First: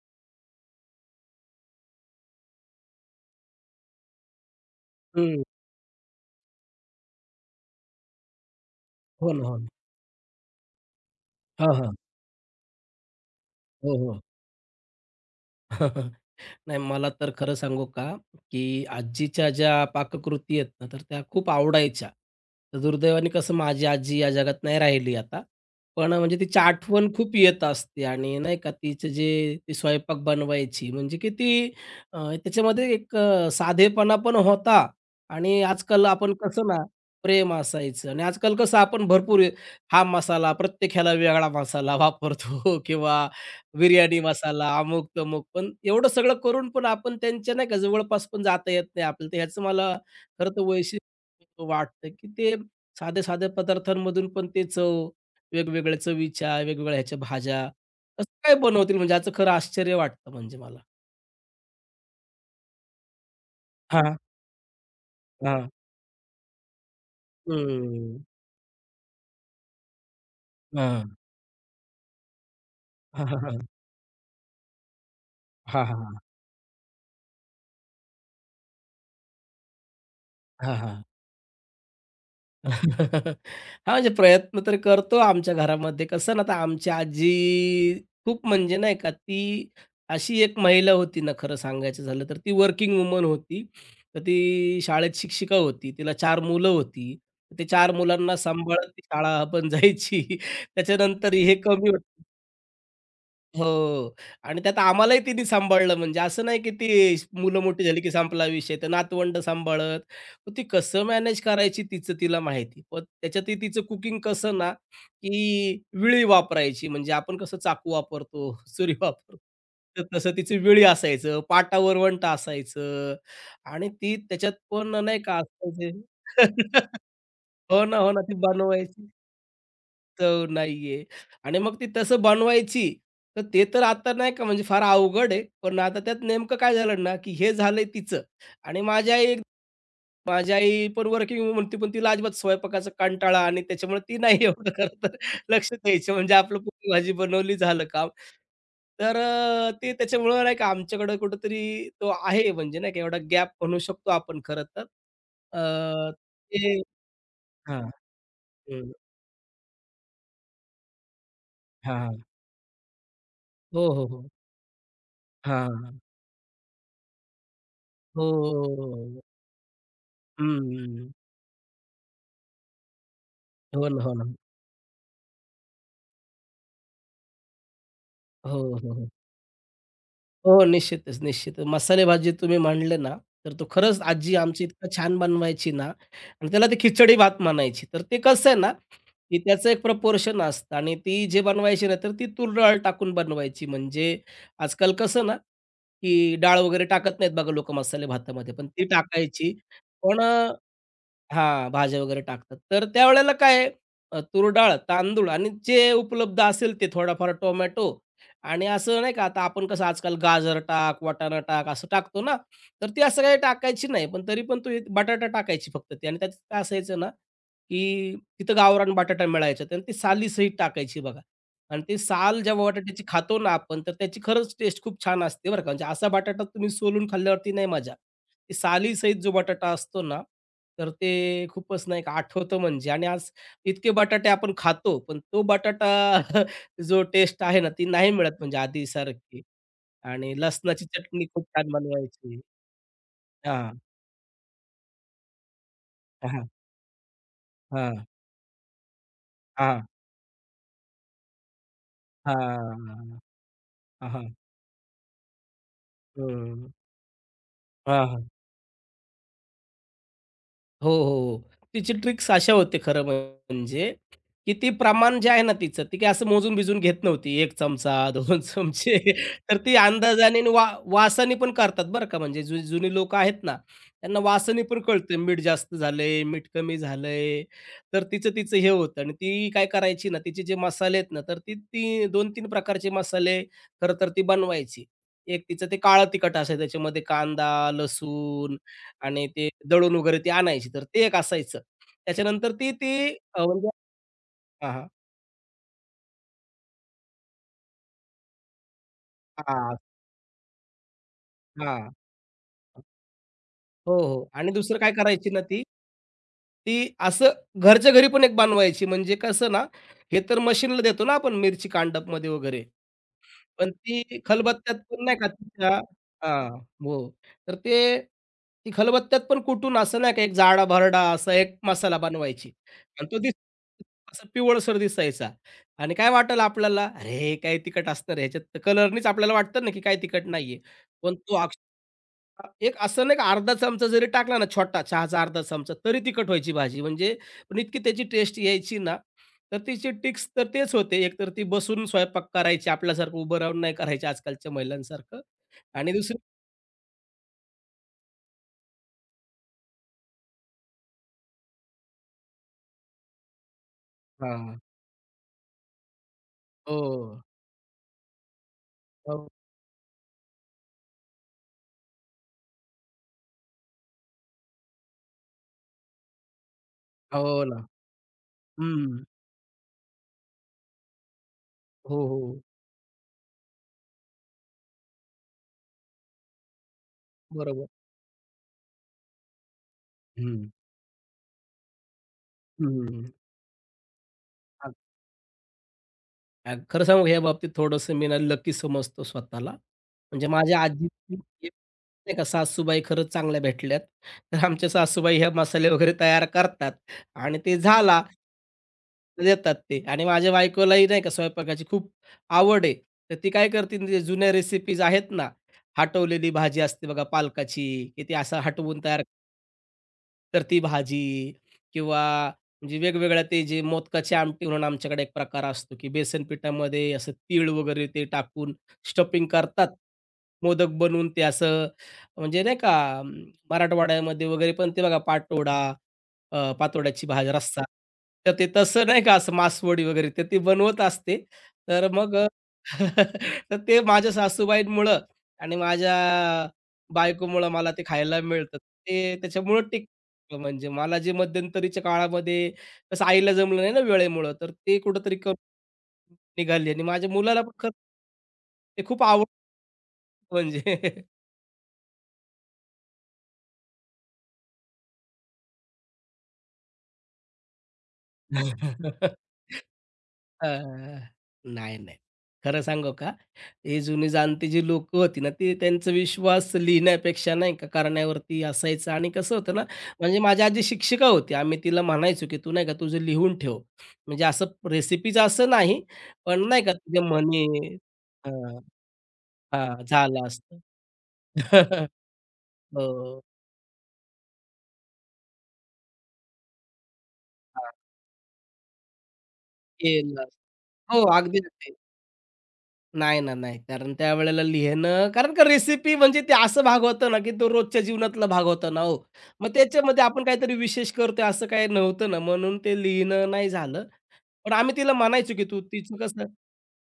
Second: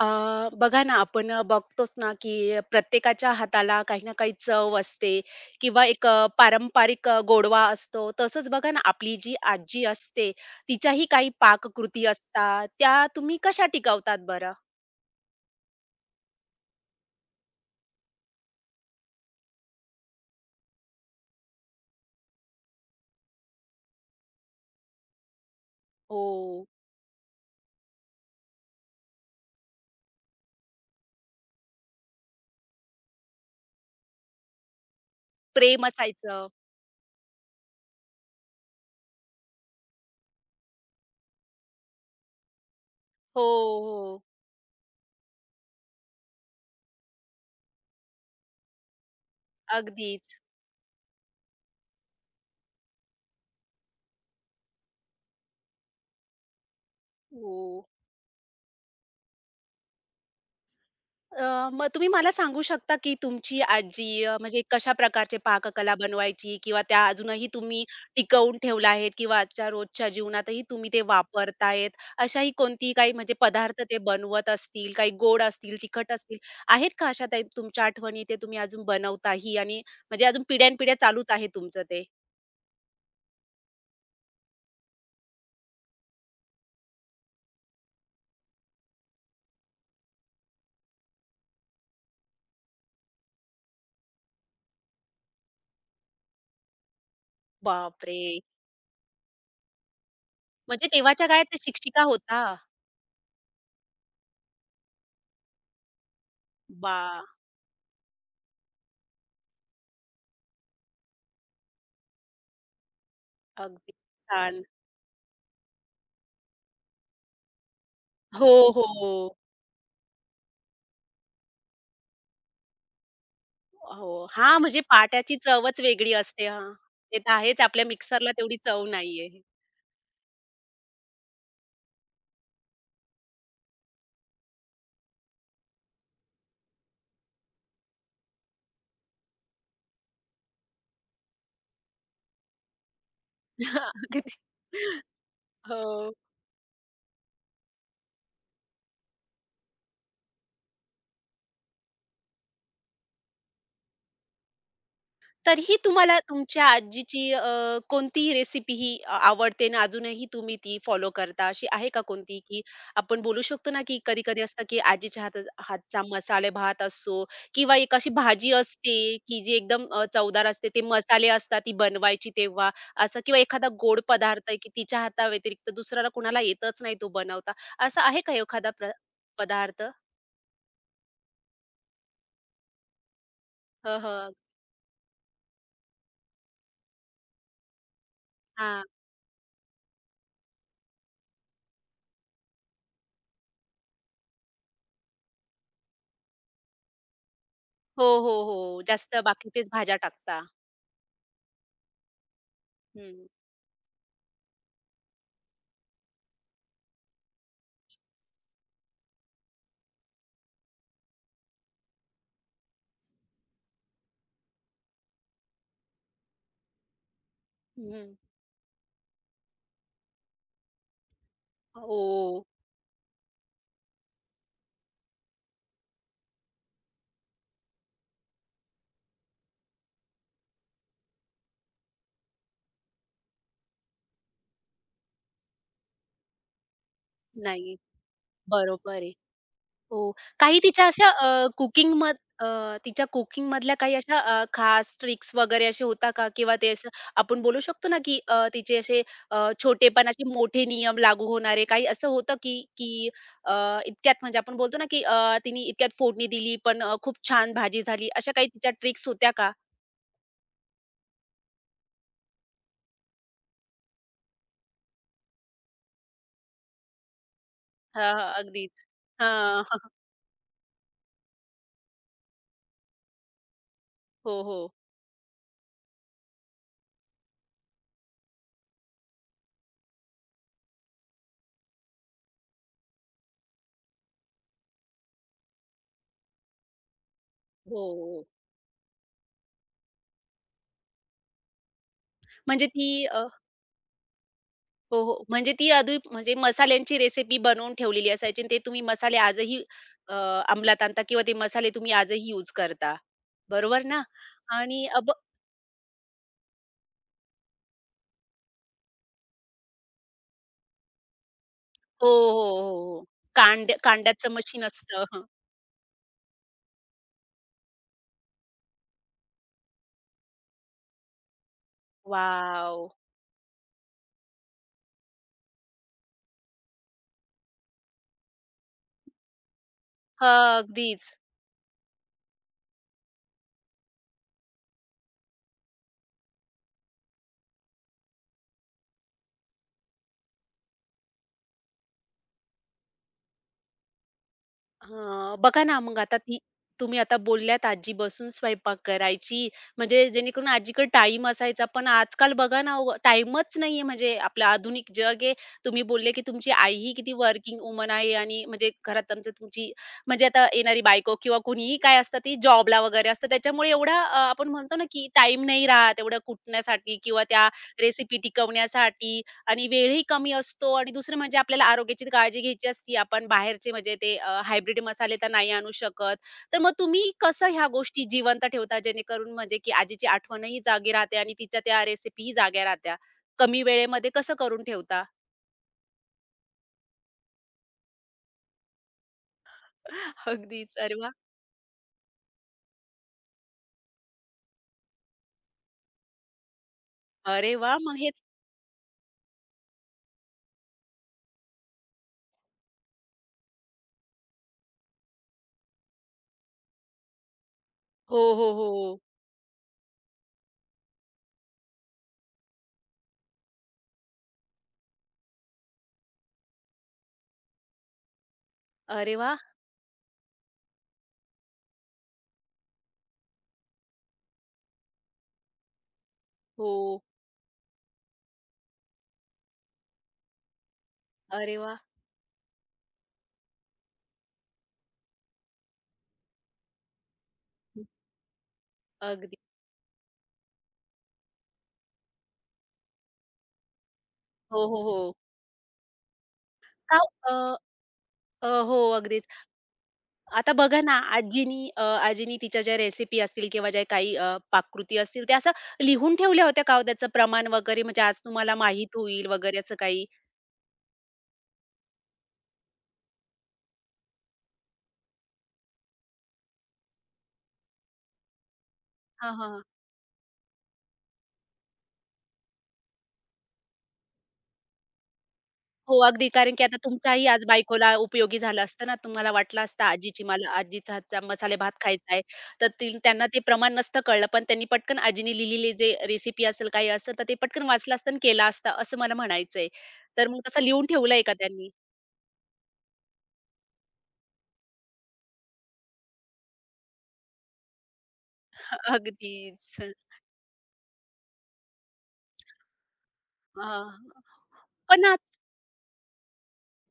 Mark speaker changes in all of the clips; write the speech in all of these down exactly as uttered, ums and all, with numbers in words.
Speaker 1: अ, बघा ना, आपण बघतोच ना, की प्रत्येकाच्या हाताला काही ना काही चव असते
Speaker 2: हं.
Speaker 1: किंवा एक अ, पारंपरिक अ, गोडवा असतो. तसंच बघा ना, आपली
Speaker 2: हो
Speaker 1: जी
Speaker 2: ना, हो ना.
Speaker 1: आजी असते, तिच्याही काही
Speaker 2: हां, हां.
Speaker 1: पाककृती असतात. त्या तुम्ही कशा
Speaker 2: हो,
Speaker 1: टिकवतात
Speaker 2: हो.
Speaker 1: बरं?
Speaker 2: नाही, मला तर खरं सांगू का, की आजीच्या ज्या पाककृती आहेत ना, तर त्या खूप आवडायच्या. तर दुर्दैवाने कसं, माझी आजी या जगात नाही राहिली आता. पण म्हणजे तिची
Speaker 1: हो.
Speaker 2: आठवण खूप येत असते आणि नाही का तिचं जे ती स्वयंपाक बनवायची म्हणजे किती अ, त्याच्यामध्ये एक अ, साधेपणा पण होता आणि
Speaker 1: प्रेम
Speaker 2: आजकाल आपण
Speaker 1: असायचं.
Speaker 2: कसं ना, प्रेम असायचं आणि आजकाल कसं आपण भरपूर हे- हा मसाला, प्रत्येक ह्याला वेगळा मसाला वापरतो किंवा
Speaker 1: हो,
Speaker 2: बिर्याणी
Speaker 1: हो.
Speaker 2: मसाला, अमुक-तमुक. पण एवढं सगळं करून पण आपण त्यांच्या नाही का जवळपास पण जाता येत नाही आपल्याला. तर ह्याचं मला
Speaker 1: अगदीच.
Speaker 2: खरं तर वैशिष्ट्य वाटतं, की ते साध्या-साध्या पदार्थांमधून पण ते चव, वेगवेगळ्या चवीच्या, वेगवेगळ्या ह्याच्या
Speaker 1: हो.
Speaker 2: भाज्या कसं काय बनवतील म्हणजे याचं खरं आश्चर्य वाटतं म्हणजे मला.
Speaker 1: अ, मग तुम्ही मला सांगू शकता, की तुमची आजी
Speaker 2: हां,
Speaker 1: अ, म्हणजे कशा प्रकारचे
Speaker 2: हां.
Speaker 1: पाककला बनवायची किंवा त्या अजूनही तुम्ही
Speaker 2: हं.
Speaker 1: टिकवून ठेवल्या आहेत किंवा आजच्या रोजच्या जीवनातही तुम्ही ते
Speaker 2: हां.
Speaker 1: वापरतायत. अशाही कोणती काही
Speaker 2: हां,
Speaker 1: म्हणजे
Speaker 2: हां, हां.
Speaker 1: पदार्थ ते बनवत असतील, काही गोड असतील,
Speaker 2: हां, हां,
Speaker 1: तिखट असतील, आहेत का अशा टाईप तुमच्या आठवणी ते तुम्ही अजून बनवताही आणि म्हणजे अजून पिढ्यानपिढ्या
Speaker 2: हां.
Speaker 1: चालूच आहे तुमचं ते?
Speaker 2: हां, म्हणजे प्रयत्न तर करतो आमच्या घरामध्ये. कसं ना, आता आमची आजी खूप म्हणजे नाही का, ती अशी एक महिला होती ना, खरं सांगायचं झालं तर. ती वर्किंग वुमन होती. तर ती शाळेत शिक्षिका होती. तिला चार मुलं होती. ते चार
Speaker 1: बापरे!
Speaker 2: मुलांना सांभाळत ती शाळा पण जायची.
Speaker 1: म्हणजे तेव्हाच्या
Speaker 2: त्याच्यानंतर
Speaker 1: काळात
Speaker 2: हे
Speaker 1: त्या
Speaker 2: कमी
Speaker 1: शिक्षिका
Speaker 2: होतं.
Speaker 1: होता?
Speaker 2: हो. आणि त्यात आम्हालाही तिने सांभाळलं, म्हणजे असं नाही की ती
Speaker 1: वाह!
Speaker 2: श- मुलं मोठी झाली की संपला विषय. तर नातवंड सांभाळत. मग ती कसं मॅनेज करायची तिचं तिला माहिती. पण त्याच्यातही तिचं
Speaker 1: अगदी
Speaker 2: कुकिंग कसं
Speaker 1: छान.
Speaker 2: ना, की विळी वापरायची म्हणजे आपण कसं चाकू
Speaker 1: हो,
Speaker 2: वापरतो,
Speaker 1: हो.
Speaker 2: सुरी
Speaker 1: हो.
Speaker 2: वापरतो. तर तसं तिचं विळी असायचं, पाटावर वंट असायचं आणि ती
Speaker 1: हो.
Speaker 2: त्याच्यात
Speaker 1: हां, म्हणजे
Speaker 2: पण नाही
Speaker 1: पाट्याची
Speaker 2: का
Speaker 1: चवच
Speaker 2: असायचे.
Speaker 1: वेगळी असते. हां. ते तर आहेच. आपल्या
Speaker 2: हो ना, हो ना.
Speaker 1: मिक्सरला
Speaker 2: ती
Speaker 1: तेवढी चव
Speaker 2: बनवायची.
Speaker 1: नाहीये.
Speaker 2: चव नाहीये आणि मग ती तसं बनवायची. तर ते तर आता नाही का म्हणजे फार अवघड आहे. पण आता त्यात नेमकं काय झालं ना, की हे झालंय तिचं आणि माझी आई, माझी आई पण वर्किंग वुमन होती, पण तिला अजिबात स्वयंपाकाचा कंटाळा आणि त्याच्यामुळे ती
Speaker 1: अगदी.
Speaker 2: नाही एवढं खरं तर लक्ष द्यायची.
Speaker 1: हो.
Speaker 2: म्हणजे आपलं पोळी भाजी बनवली, झालं काम. तर अ, ते त्याच्यामुळं नाही का आमच्याकडं कुठेतरी तो आहे म्हणजे नाही का एवढा गॅप म्हणू शकतो आपण खरं तर.
Speaker 1: तरीही
Speaker 2: अ,
Speaker 1: तुम्हाला तुमच्या
Speaker 2: ते
Speaker 1: आजीची अ,
Speaker 2: हां.
Speaker 1: कोणतीही रेसिपी
Speaker 2: हं.
Speaker 1: ही अ, आवडते आणि अजूनही तुम्ही ती फॉलो करता, अशी आहे का
Speaker 2: हां,
Speaker 1: कोणती, की आपण बोलू शकतो ना,
Speaker 2: हो,
Speaker 1: की
Speaker 2: हो, हो.
Speaker 1: कधी-कधी असतं, की आजीच्या हाता
Speaker 2: हां.
Speaker 1: हातचा मसालेभात असतो किंवा एक अशी
Speaker 2: हो,
Speaker 1: भाजी असते,
Speaker 2: हो.
Speaker 1: की जी एकदम अ, चवदार असते. ते मसाले असतात ती बनवायची तेव्हा असं किंवा एखादा
Speaker 2: हो
Speaker 1: गोड
Speaker 2: ना, हो ना.
Speaker 1: पदार्थ आहे, की तिच्या हाताव्यतिरिक्त दुसऱ्याला कोणाला येतच नाही तो बनवता. असा आहे का
Speaker 2: हो,
Speaker 1: एखादा प्र
Speaker 2: हो, हो.
Speaker 1: पदार्थ?
Speaker 2: हो, निश्चितच, निश्चितच. मसाले भात जे तुम्ही मांडले ना, तर तो
Speaker 1: हं,
Speaker 2: खरंच
Speaker 1: हं.
Speaker 2: आजी आमची इतका छान बनवायची ना, आणि त्याला ती खिचडी भात म्हणायची. तर ते कसं आहे ना,
Speaker 1: हां.
Speaker 2: की त्याचं एक प्रपोर्शन असतं आणि ती जे बनवायची ना, तर ती तूर डाळ टाकून बनवायची. म्हणजे आजकाल कसं ना, की डाळ वगैरे टाकत नाहीत बघा लोकं
Speaker 1: हो,
Speaker 2: मसाले
Speaker 1: हो, हो.
Speaker 2: भातामध्ये, पण ती
Speaker 1: जास्त
Speaker 2: टाकायची.
Speaker 1: बाकीचेच भाज्या
Speaker 2: पण
Speaker 1: टाकता.
Speaker 2: हां, भाज्या वगैरे टाकतात. तर
Speaker 1: हं.
Speaker 2: त्यावेळेला काय आहे, अ, तूर डाळ, तांदूळ आणि जे उपलब्ध असेल ते थोडाफार टोमॅटो. आणि असं नाही का आता आपण कसं आजकाल गाजर टाक, वाटाणा टाक असं टाकतो ना, तर ती असं काही टाकायची नाही. पण तरी पण तू एक बटाटा टाकायची फक्त ती आणि त्यात काय असायचं ना,
Speaker 1: हं.
Speaker 2: की तिथं गावरान बटाटा मिळायचा आणि ती सालीसहित टाकायची बघा. आणि ती साल
Speaker 1: हो.
Speaker 2: जेव्हा बटाट्याची खातो ना आपण, तर त्याची खरंच टेस्ट खूप छान असते बरं का. म्हणजे असा बटाटा तुम्ही सोलून खाल्ल्यावरती नाही मजा. ते सालीसहित जो बटाटा असतो ना, तर ते खूपच नाही का आठवतं म्हणजे. आणि आज इतके बटाटे आपण खातो, पण तो बटाटा जो टेस्ट आहे ना,
Speaker 1: नाही,
Speaker 2: ती नाही मिळत म्हणजे
Speaker 1: बरोबर आहे.
Speaker 2: आधीसारखी.
Speaker 1: हो.
Speaker 2: आणि
Speaker 1: काही
Speaker 2: लसणाची
Speaker 1: तिच्या अशा
Speaker 2: चटणी
Speaker 1: अ,
Speaker 2: खूप छान
Speaker 1: कुकिंग मध
Speaker 2: बनवायची.
Speaker 1: अ, तिच्या कुकिंगमधल्या
Speaker 2: हां,
Speaker 1: काही अशा अ, खास ट्रिक्स वगैरे असे होता का?
Speaker 2: हां, हां,
Speaker 1: किंवा ते असं आपण बोलू शकतो
Speaker 2: हां,
Speaker 1: ना, की अ, तिचे असे अ,
Speaker 2: हां,
Speaker 1: छोटेपणाचे मोठे नियम लागू होणारे काही असं होतं की की
Speaker 2: हां,
Speaker 1: अ, इतक्यात
Speaker 2: हां,
Speaker 1: म्हणजे आपण बोलतो ना, की अ, तिने इतक्यात फोडणी दिली,
Speaker 2: हं.
Speaker 1: पण अ, खूप छान भाजी झाली.
Speaker 2: हां,
Speaker 1: अशा काही तिच्या ट्रिक्स होत्या का?
Speaker 2: हो, हो, हो. तिची ट्रिक्स अशा होते खरं म्हणजे, की ती प्रमाण जे आहे ना तिचं, ती काही असं मोजून-बिजून घेत नव्हती. एक चमचा,
Speaker 1: हां, हां.
Speaker 2: दोन
Speaker 1: अगदीच.
Speaker 2: चमचे. तर
Speaker 1: हां.
Speaker 2: ती अंदाजाने आणि वा वासाने पण करतात बरं का. म्हणजे जु जुनी लोकं आहेत ना, त्यांना
Speaker 1: हो, हो.
Speaker 2: वासाने पण कळतं मीठ जास्त झालंय, मीठ कमी झालंय. तर तिचं तिचं हे होतं आणि ती काय करायची ना, तिचे जे मसाले आहेत ना, तर ती ती दोन-तीन प्रकारचे मसाले खरं तर ती बनवायची. एक तिचं ते काळं तिखट असायचं, त्याच्यामध्ये कांदा,
Speaker 1: हो, हो.
Speaker 2: लसूण आणि ते दळून वगैरे ते आणायची. तर ते एक असायचं. त्याच्यानंतर
Speaker 1: म्हणजे
Speaker 2: ती
Speaker 1: ती
Speaker 2: ती अ, म्हणजे हां, हां.
Speaker 1: हो, हो. म्हणजे ती आधी म्हणजे मसाल्यांची रेसिपी बनवून ठेवलेली असायची आणि ते तुम्ही मसाले आजही अ, अंमलात आणता किंवा ते
Speaker 2: हां,
Speaker 1: मसाले तुम्ही
Speaker 2: हां.
Speaker 1: आजही यूज करता. बरोबर
Speaker 2: हो,
Speaker 1: ना?
Speaker 2: हो. आणि दुसरं
Speaker 1: आणि
Speaker 2: काय
Speaker 1: अब
Speaker 2: करायची ना ती, ती असं घरच्या घरी पण एक बनवायची. म्हणजे कसं ना, हे तर मशीनला देतो ना आपण मिरची
Speaker 1: हो, हो,
Speaker 2: कांडपमध्ये वगैरे.
Speaker 1: हो, हो.
Speaker 2: पण
Speaker 1: कांड
Speaker 2: ती
Speaker 1: कांड्याचं मशीन
Speaker 2: खलबत्त्यात पण
Speaker 1: असतं.
Speaker 2: नाही
Speaker 1: हं.
Speaker 2: का तिच्या. हां, हो. तर ते ती खलबत्त्यात पण कुटून असं नाही का एक जाडा-भरडा असा एक मसाला बनवायची
Speaker 1: वॉव!
Speaker 2: आणि तो दिस असं पिवळसर दिसायचा आणि काय वाटेल आपल्याला, "अरे, काय तिखट असणार आहे ह्याच्यात?" तर कलरनीच आपल्याला वाटतं ना, की काय तिखट
Speaker 1: हां,
Speaker 2: नाहीये.
Speaker 1: अगदीच.
Speaker 2: पण तो अ, एक असं नाही का अर्धा चमचा जरी टाकला ना, छोटा चहाचा अर्धा चमचा, तरी तिखट व्हायची भाजी. म्हणजे पण इतकी त्याची टेस्ट यायची ना, तर तिचे ट्रिक्स तर तेच होते. एकतर ती बसून स्वयंपाक करायची, आपल्यासारखं उभं राहून नाही करायची आजकालच्या महिलांसारखं.
Speaker 1: हां, बघा ना
Speaker 2: आणि
Speaker 1: मग आता
Speaker 2: दुसरी
Speaker 1: ती तुम्ही आता बोलल्यात आजी बसून स्वयंपाक करायची, म्हणजे जेणेकरून आजीकडे टाईम असायचा. पण आजकाल बघा ना हो, टाईमच नाहीये म्हणजे आपलं
Speaker 2: हां.
Speaker 1: आधुनिक जग आहे. तुम्ही बोलले, की तुमची आई ही किती
Speaker 2: हो.
Speaker 1: वर्किंग वुमन आहे आणि म्हणजे घरात
Speaker 2: हो.
Speaker 1: तुमचं तुमची म्हणजे आता येणारी बायको किंवा कुणीही काय असतं ती जॉबला वगैरे असतं. त्याच्यामुळे एवढा अ, आपण म्हणतो ना, की टाईम नाही राहत एवढं कुटण्यासाठी किंवा
Speaker 2: हो
Speaker 1: त्या
Speaker 2: ना.
Speaker 1: रेसिपी
Speaker 2: हं.
Speaker 1: टिकवण्यासाठी. आणि वेळही कमी असतो आणि दुसरं म्हणजे आपल्याला
Speaker 2: हो,
Speaker 1: आरोग्याची
Speaker 2: हो.
Speaker 1: काळजी
Speaker 2: हो.
Speaker 1: घ्यायची असती. आपण बाहेरचे म्हणजे ते अ, हायब्रिड मसाले तर नाही आणू शकत. तर मग तुम्ही कसं ह्या
Speaker 2: बरोबर.
Speaker 1: गोष्टी जिवंत ठेवता जेणेकरून म्हणजे की आजीची
Speaker 2: हं.
Speaker 1: आठवणही जागी राहते आणि तिच्या त्या रेसिपीही जाग्या राहत्या.
Speaker 2: हं,
Speaker 1: कमी वेळेमध्ये कसं करून ठेवता?
Speaker 2: अ, खरं सांगू का, या बाबतीत थोडंसं मी ना लकी समजतो स्वतःला. म्हणजे माझ्या
Speaker 1: अगदीच. अरे वाह!
Speaker 2: आजीची एक नाही का सासूबाई खरंच चांगल्या भेटल्यात. तर आमच्या सासूबाई ह्या मसाले वगैरे तयार करतात आणि
Speaker 1: अरे
Speaker 2: ते
Speaker 1: वाह! मग
Speaker 2: झाला
Speaker 1: हेच
Speaker 2: देतात ते आणि माझ्या बायकोलाही नाही का स्वयंपाकाची खूप आवड आहे. तर ती काय करते, ते जुन्या रेसिपीज आहेत ना, हटवलेली भाजी असते बघा पालकाची, की ती
Speaker 1: हो,
Speaker 2: असं
Speaker 1: हो, हो.
Speaker 2: हटवून तयार, तर ती भाजी किंवा म्हणजे वेगवेगळ्या ते जे मोदकाची आमटी म्हणून आमच्याकडे एक प्रकार असतो, की बेसन पिठामध्ये असं तीळ वगैरे ते टाकून
Speaker 1: अरे
Speaker 2: स्टफिंग
Speaker 1: वाह!
Speaker 2: करतात. मोदक बनवून ते असं म्हणजे नाही का अं, मराठवाड्यामध्ये वगैरे पण ते बघा पाटोडा, अ,
Speaker 1: हो.
Speaker 2: पातोड्याची भाजी, रस्सा. तर ते तसं नाही का असं मासवडी वगैरे तर ती बनवत असते.
Speaker 1: अरे वाह!
Speaker 2: तर मग अ, तर ते माझ्या सासूबाईंमुळं आणि माझ्या बायकोमुळं मला ते खायला मिळतं. ते
Speaker 1: अगदी.
Speaker 2: त्याच्यामुळं टिकतं. म्हणजे मला जे मध्यंतरीच्या काळामध्ये कसं आईला जमलं नाही ना वेळेमुळं, तर
Speaker 1: हो,
Speaker 2: ते
Speaker 1: हो, हो.
Speaker 2: कुठेतरी करून निघाली आणि
Speaker 1: का
Speaker 2: माझ्या
Speaker 1: अ,
Speaker 2: मुलाला पण खरं
Speaker 1: अ, हो
Speaker 2: ते खूप
Speaker 1: अगदीच.
Speaker 2: आवडतं
Speaker 1: आता बघा ना,
Speaker 2: म्हणजे.
Speaker 1: आजीनी अ, आजीनी तिच्या ज्या रेसिपी असतील किंवा ज्या काही अ, पाककृती असतील, त्या असं लिहून ठेवल्या होत्या का हो त्याचं प्रमाण वगैरे? म्हणजे आज तुम्हाला माहीत होईल वगैरे असं काही?
Speaker 2: अ, नाही, नाही. खरं सांगू का? हे जुनी जाणती जी लोकं होती ना, ती त्यांचा विश्वास लिहिण्यापेक्षा नाही का करण्यावरती असायचं. आणि
Speaker 1: हां,
Speaker 2: कसं
Speaker 1: हां,
Speaker 2: होतं
Speaker 1: हां.
Speaker 2: ना, म्हणजे माझी आजी शिक्षिका होती. आम्ही तिला म्हणायचो, की "तू नाही का तुझं लिहून ठेव." म्हणजे असं रेसिपीचं असं नाही,
Speaker 1: हो, अगदी.
Speaker 2: पण
Speaker 1: कारण
Speaker 2: नाही
Speaker 1: की
Speaker 2: का
Speaker 1: आता
Speaker 2: तुझ्या
Speaker 1: तुमच्याही आज
Speaker 2: म्हणी.
Speaker 1: बायकोला उपयोगी
Speaker 2: हां,
Speaker 1: झालं असतं ना. तुम्हाला वाटलं असतं
Speaker 2: हां,
Speaker 1: आजीची
Speaker 2: झालं
Speaker 1: मला
Speaker 2: असतं.
Speaker 1: आजीचा हातचा मसाले भात खायचा आहे. तर ती
Speaker 2: हो.
Speaker 1: त्यांना ते प्रमाण नसतं कळलं, पण त्यांनी पटकन आजीनी लिहिलेली जे रेसिपी असेल, काही असेल, तर ते
Speaker 2: हां,
Speaker 1: पटकन वाचलं असतं आणि केलं असतं, असं मला म्हणायचंय.
Speaker 2: केलं.
Speaker 1: तर मग तसं लिहून
Speaker 2: हो,
Speaker 1: ठेवलंय का
Speaker 2: अगदी
Speaker 1: त्यांनी?
Speaker 2: नक्की. नाही ना, नाही. कारण त्यावेळेला लिहिणं, कारण का रेसिपी म्हणजे ते असं भाग होतं ना, की तो रोजच्या जीवनातला भाग होता ना हो. मग
Speaker 1: अगदीच.
Speaker 2: त्याच्यामध्ये आपण काहीतरी विशेष करतोय असं काही नव्हतं ना, म्हणून ते लिहिणं नाही
Speaker 1: हां.
Speaker 2: झालं. पण आम्ही तिला
Speaker 1: पण
Speaker 2: म्हणायचो, की तू तिचं कसं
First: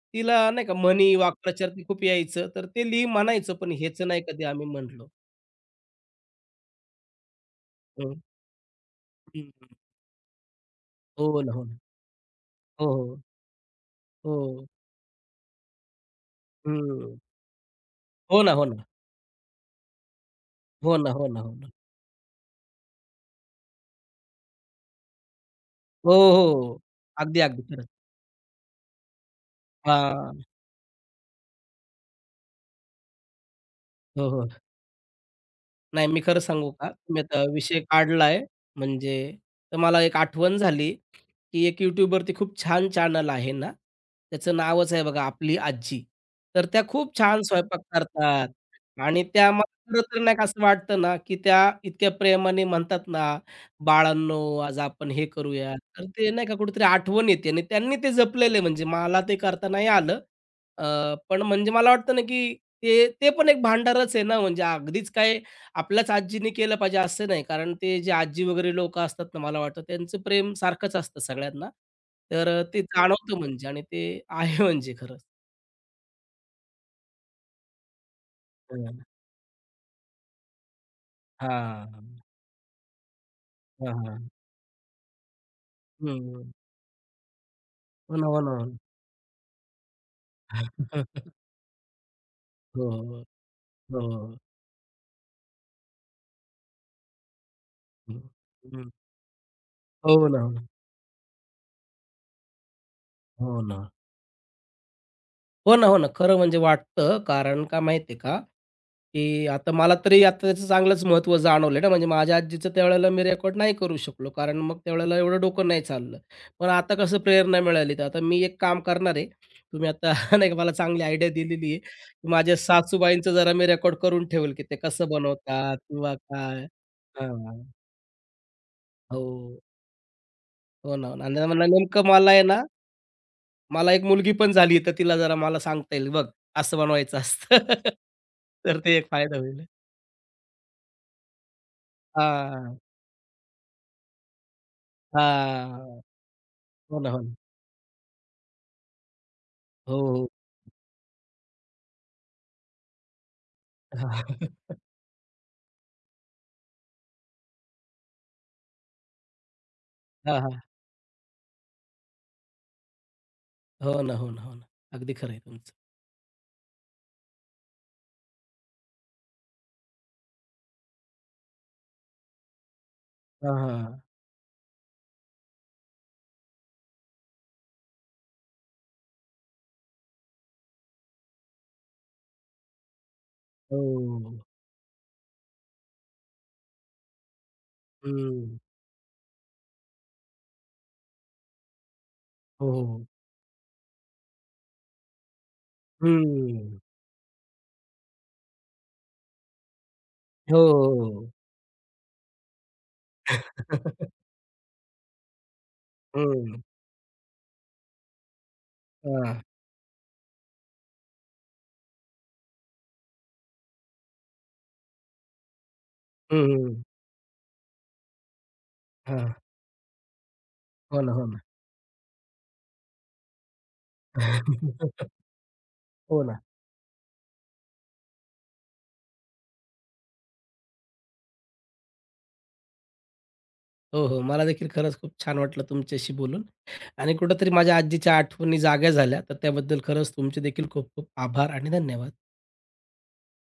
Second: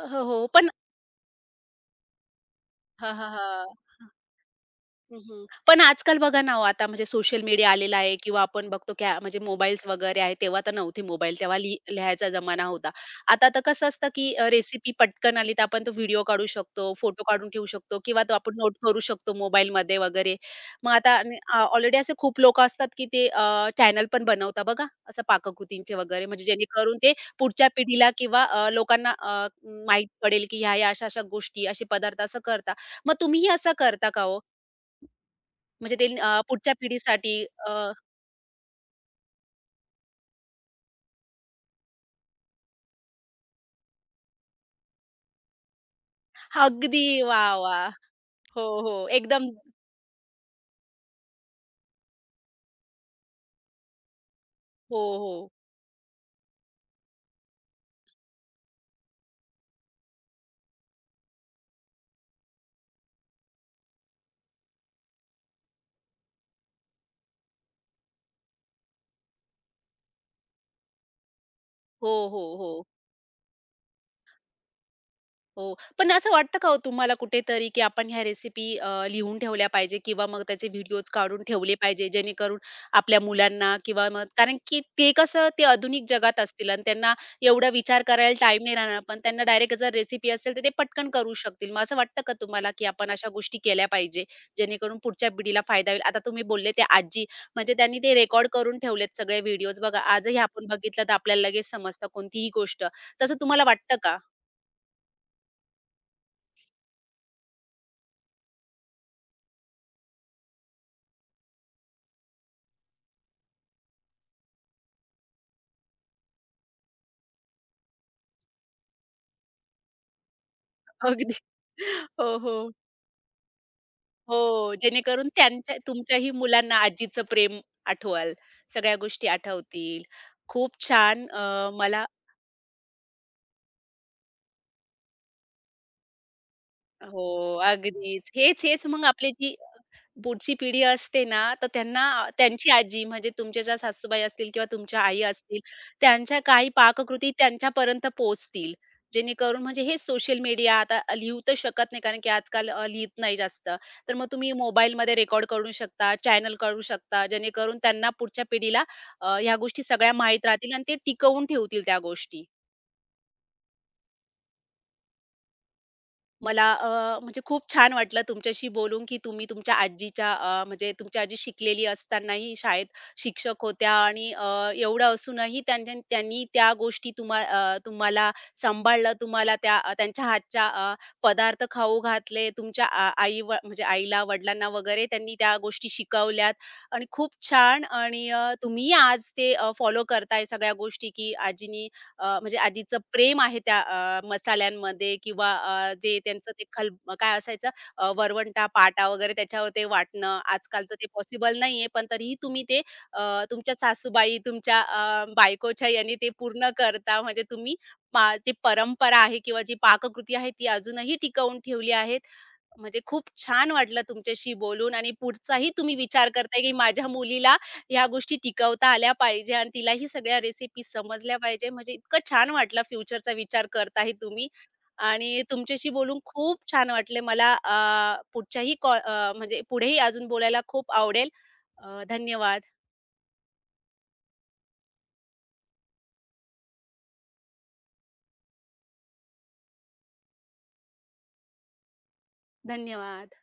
Speaker 1: हो, हो.
Speaker 2: तिला नाही
Speaker 1: पण
Speaker 2: का म्हणी, वाक्प्रचार ते खूप यायचं, तर ते लिही
Speaker 1: हां, हां,
Speaker 2: म्हणायचो, पण ह्याचं
Speaker 1: हां.
Speaker 2: नाही कधी आम्ही म्हटलो.
Speaker 1: हं, हं. पण आजकाल बघा ना हो, आता म्हणजे सोशल मीडिया आलेला आहे
Speaker 2: हं,
Speaker 1: किंवा आपण बघतो की आ- म्हणजे
Speaker 2: हं.
Speaker 1: मोबाईल्स वगैरे आहे. तेव्हा तर नव्हते मोबाईल.
Speaker 2: हो ना,
Speaker 1: तेव्हा
Speaker 2: हो ना.
Speaker 1: लिह लिहायचा जमाना
Speaker 2: हो,
Speaker 1: होता.
Speaker 2: हो.
Speaker 1: आता तर कसं असतं की
Speaker 2: हो.
Speaker 1: रेसिपी पटकन आली तर आपण तो व्हिडिओ काढू शकतो,
Speaker 2: हं.
Speaker 1: फोटो काढून ठेवू शकतो किंवा तो
Speaker 2: हो ना,
Speaker 1: आपण
Speaker 2: हो
Speaker 1: नोट
Speaker 2: ना.
Speaker 1: करू शकतो मोबाईलमध्ये वगैरे. मग
Speaker 2: हो ना,
Speaker 1: आता
Speaker 2: हो ना, हो ना.
Speaker 1: ऑलरेडी असे खूप लोकं असतात की ते चॅनल पण बनवतात बघा, असं पाककृतींचे
Speaker 2: हो,
Speaker 1: वगैरे. म्हणजे
Speaker 2: हो.
Speaker 1: जेणेकरून ते
Speaker 2: अगदी,
Speaker 1: पुढच्या
Speaker 2: अगदी.
Speaker 1: पिढीला किंवा अ, लोकांना अ, माहीत
Speaker 2: हां.
Speaker 1: पडेल की ह्या-ह्या, अशा-अशा गोष्टी, असे पदार्थ असं करतात. मग तुम्हीही असं करता का
Speaker 2: हो,
Speaker 1: हो?
Speaker 2: हो.
Speaker 1: म्हणजे
Speaker 2: नाही,
Speaker 1: ते
Speaker 2: मी
Speaker 1: अ,
Speaker 2: खरं सांगू
Speaker 1: पुढच्या
Speaker 2: का? मी
Speaker 1: पिढीसाठी
Speaker 2: आता
Speaker 1: अ,
Speaker 2: विषय काढलाय म्हणजे, तर मला एक आठवण झाली, की एक YouTubeवरती खूप छान चॅनल आहे ना, त्याचं नावच आहे बघा, आपली आजी. तर त्या
Speaker 1: अगदी
Speaker 2: खूप छान
Speaker 1: वाह,
Speaker 2: स्वयंपाक
Speaker 1: वाह!
Speaker 2: करतात
Speaker 1: हो, हो.
Speaker 2: आणि
Speaker 1: एकदम
Speaker 2: त्या मला खरं तर नाही का असं वाटतं ना, की त्या इतक्या प्रेमाने म्हणतात ना, "बाळांनो, आज
Speaker 1: हो,
Speaker 2: आपण हे
Speaker 1: हो.
Speaker 2: करूया." तर ते नाही का कुठेतरी आठवण येते आणि त्यांनी ते जपलेलं म्हणजे मला ते करता नाही आलं. अ, पण म्हणजे मला वाटतं ना, की ते ते पण एक भांडारच आहे ना, म्हणजे अगदीच काय आपल्याच आजीने केलं पाहिजे असं नाही, कारण ते जे आजी वगैरे लोकं असतात ना, मला वाटतं त्यांचं प्रेम सारखंच असतं सगळ्यांना.
Speaker 1: हो, हो,
Speaker 2: तर अ,
Speaker 1: हो.
Speaker 2: ते जाणवतं म्हणजे आणि ते आहे म्हणजे खरंच.
Speaker 1: हो. पण असं वाटतं का हो तुम्हाला कुठेतरी, की आपण ह्या रेसिपी
Speaker 2: हं.
Speaker 1: लिहून ठेवल्या पाहिजे किंवा मग त्याचे व्हिडिओज काढून ठेवले
Speaker 2: हां,
Speaker 1: पाहिजे, जेणेकरून आपल्या मुलांना
Speaker 2: हां,
Speaker 1: किंवा मग
Speaker 2: हां.
Speaker 1: कारण की ते कसं ते आधुनिक जगात
Speaker 2: हं.
Speaker 1: असतील आणि त्यांना एवढा विचार
Speaker 2: हो ना,
Speaker 1: करायला
Speaker 2: हो ना,
Speaker 1: टाईम
Speaker 2: हो
Speaker 1: नाही
Speaker 2: ना.
Speaker 1: राहणार. पण त्यांना डायरेक्ट जर रेसिपी असेल, तर ते पटकन करू शकतील. मग असं वाटतं का तुम्हाला,
Speaker 2: हो,
Speaker 1: की
Speaker 2: हो,
Speaker 1: आपण अशा गोष्टी केल्या
Speaker 2: हो, हो,
Speaker 1: पाहिजे,
Speaker 2: हो.
Speaker 1: जेणेकरून पुढच्या पिढीला फायदा होईल? आता तुम्ही बोलले ते आजी, म्हणजे त्यांनी ते रेकॉर्ड करून
Speaker 2: हं.
Speaker 1: ठेवलेत सगळे व्हिडिओज. बघा
Speaker 2: हो
Speaker 1: आजही
Speaker 2: ना, हो
Speaker 1: आपण
Speaker 2: ना,
Speaker 1: बघितलं, तर आपल्याला लगेच समजतं कोणतीही गोष्ट. तसं
Speaker 2: हो
Speaker 1: तुम्हाला
Speaker 2: ना.
Speaker 1: वाटतं का?
Speaker 2: हो ना, हो ना. खरं म्हणजे वाटतं, कारण का माहिती का, की आता मला तरी आता त्याचं चांगलंच महत्त्व जाणवलं ना, म्हणजे माझ्या आजीचं त्यावेळेला मी रेकॉर्ड नाही करू शकलो, कारण मग त्यावेळेला एवढं डोकं नाही चाललं. पण आता कसं प्रेरणा मिळाली, तर आता मी एक काम करणार आहे. तुम्ही आता नाही का मला चांगली आयडिया
Speaker 1: अगदी.
Speaker 2: दिलेली आहे, की
Speaker 1: हो,
Speaker 2: माझ्या
Speaker 1: हो.
Speaker 2: सासूबाईंचं जरा मी रेकॉर्ड करून ठेवेल, की
Speaker 1: हो,
Speaker 2: ते कसं
Speaker 1: जेणेकरून त्यांच्या
Speaker 2: बनवतात किंवा
Speaker 1: तुमच्याही
Speaker 2: काय?
Speaker 1: मुलांना आजीचं
Speaker 2: हां.
Speaker 1: प्रेम आठवाल, सगळ्या
Speaker 2: हो.
Speaker 1: गोष्टी आठवतील. खूप
Speaker 2: हो ना, हो ना.
Speaker 1: छान
Speaker 2: आणि मला
Speaker 1: अ, मला
Speaker 2: नेमकं मला आहे ना, मला एक मुलगी पण झाली, तर तिला जरा मला सांगता येईल, "बघ, असं बनवायचं
Speaker 1: हो,
Speaker 2: असतं."
Speaker 1: अगदीच.
Speaker 2: तर
Speaker 1: हेच-हेच
Speaker 2: ते
Speaker 1: मग
Speaker 2: एक
Speaker 1: आपली
Speaker 2: फायदा
Speaker 1: जी
Speaker 2: होईल.
Speaker 1: पुढची पिढी असते ना, तर त्यांना अ, त्यांची
Speaker 2: हां.
Speaker 1: आजी म्हणजे तुमच्या ज्या सासूबाई असतील किंवा तुमच्या आई असतील,
Speaker 2: हां.
Speaker 1: त्यांच्या काही
Speaker 2: हो ना, हो
Speaker 1: पाककृती
Speaker 2: ना.
Speaker 1: त्यांच्यापर्यंत पोहोचतील. जेणेकरून म्हणजे हे
Speaker 2: हो, हो.
Speaker 1: सोशल मीडिया आता लिहू तर शकत नाही कारण की आजकाल अ, लिहित नाही जास्त. तर मग तुम्ही मोबाईलमध्ये रेकॉर्ड करू शकता, चॅनल करू शकता, जेणेकरून त्यांना पुढच्या पिढीला अ, ह्या गोष्टी सगळ्या
Speaker 2: हां,
Speaker 1: माहीत
Speaker 2: हां.
Speaker 1: राहतील आणि ते टिकवून ठेवतील त्या गोष्टी.
Speaker 2: हो ना, हो ना, हो ना. अगदी खरं आहे तुमचं.
Speaker 1: मला अ, म्हणजे खूप छान वाटलं तुमच्याशी बोलून, की तुम्ही तुमच्या आजीच्या अ, म्हणजे तुमच्या आजी शिकलेली असतानाही शाळेत
Speaker 2: हां,
Speaker 1: शिक्षक होत्या
Speaker 2: हां.
Speaker 1: आणि अ, एवढं असूनही त्यांच्या त्यांनी त्या गोष्टी तुम्हा अ, तुम्हाला सांभाळलं, तुम्हाला त्या अ, त्यांच्या हातच्या अ, पदार्थ खाऊ घातले, तुमच्या आ आई व म्हणजे आईला,
Speaker 2: हो.
Speaker 1: वडिलांना वगैरे त्यांनी त्या गोष्टी शिकवल्यात आणि खूप छान आणि अ,
Speaker 2: हं.
Speaker 1: तुम्हीही आज ते फॉलो करताय सगळ्या गोष्टी, की आजीनी अ, म्हणजे
Speaker 2: हो,
Speaker 1: आजीचं
Speaker 2: हो.
Speaker 1: प्रेम आहे त्या अ, मसाल्यांमध्ये किंवा अ, जे त्यांचं ते खल काय असायचं अ, वरवंटा, पाटा वगैरे त्याच्यावर ते वाटणं आजकालचं ते
Speaker 2: हो,
Speaker 1: पॉसिबल नाहीये. पण तरीही तुम्ही ते अ, तुमच्या सासूबाई, तुमच्या अ, बायकोच्या याने ते
Speaker 2: हो.
Speaker 1: पूर्ण करता. म्हणजे तुम्ही पा जी परंपरा आहे
Speaker 2: हां.
Speaker 1: किंवा जी पाककृती आहे ती अजूनही टिकवून ठेवली आहे. म्हणजे खूप छान वाटलं तुमच्याशी बोलून आणि पुढचाही तुम्ही विचार करताय, की
Speaker 2: हं,
Speaker 1: माझ्या मुलीला ह्या गोष्टी टिकवता आल्या
Speaker 2: हां.
Speaker 1: पाहिजे आणि तिला ही सगळ्या रेसिपी
Speaker 2: हो ना, हो
Speaker 1: समजल्या
Speaker 2: ना.
Speaker 1: पाहिजे. म्हणजे इतकं छान वाटलं फ्युचरचा विचार करताय तुम्ही आणि तुमच्याशी बोलून
Speaker 2: हो ना.
Speaker 1: खूप छान वाटले मला. अ, पुढच्याही कॉ अ, म्हणजे पुढेही अजून बोलायला खूप आवडेल. अ, धन्यवाद.
Speaker 2: हो, हो. मला देखील खरंच खूप छान वाटलं तुमच्याशी बोलून आणि कुठेतरी माझ्या आजीच्या आठवणी जाग्या झाल्या. तर त्याबद्दल खरंच तुमचे देखील खूप खूप आभार आणि धन्यवाद.
Speaker 1: धन्यवाद.